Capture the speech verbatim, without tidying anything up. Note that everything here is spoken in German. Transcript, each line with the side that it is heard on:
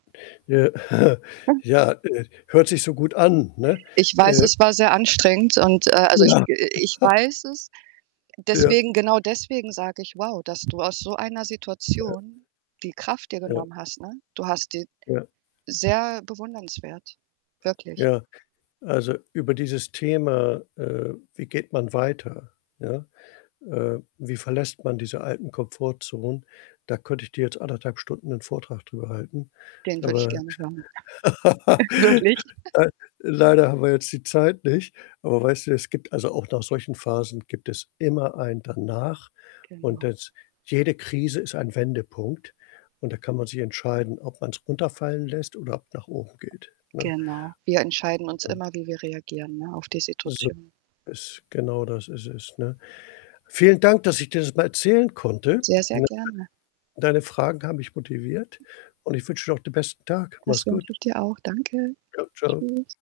left: Ja,
right: Hm.
left: ja, äh, hört sich so gut an, ne?
right: Ich weiß,
left: Äh
right: es war sehr anstrengend, und a also, ich ge
left: [unintelligible]
right: ich weiß es.
left: Ja.
right: Deswegen genau deswegen sage ich: „Wow, dass du aus so einer
left: Ja.
right: Situation die Kraft dir
left: Ja.
right: genommen hast“, ne? Du hast die
left: Ja.
right: sehr bewundernswert, wirklich.
left: Ja. Also über dieses Thema, äh, wie geht man weiter, ja? Äh, wie verlässt man diese alten Komfortzonen, da könnte ich dir jetzt anderthalb Stunden 'nen Vortrag drüber halten.
right: Den würde ich
left: Aber
right: gerne hören. Wirklich.
left: lei leider haben wir jetzt die Zeit nicht. Aber weißt du, es gibt also auch nach solchen Phasen gibt es immer ein Danach, und
right: Genau.
left: das jede Krise ist ein Wendepunkt und da kann man sich entscheiden, ob man's runterfallen lässt oder ab nach oben geht, ne?
right: Genau. Wir entscheiden uns
left: Ja.
right: immer, wie wir reagieren, ne? Auf die
left: So
right: Situation.
left: is genau Das ist es, ne? Vielen Dank, dass ich dir das mal erzählen konnte.
right: Sehr, sehr
left: [unintelligible]
right: gerne.
left: Deine Fragen haben mich motiviert, und ich wünsche dir auch den besten Tag.
right: Das
left: Mach's gut.
right: wünsche ich dir auch. Danke.
left: Ja. Ciao.
right: Tschüss.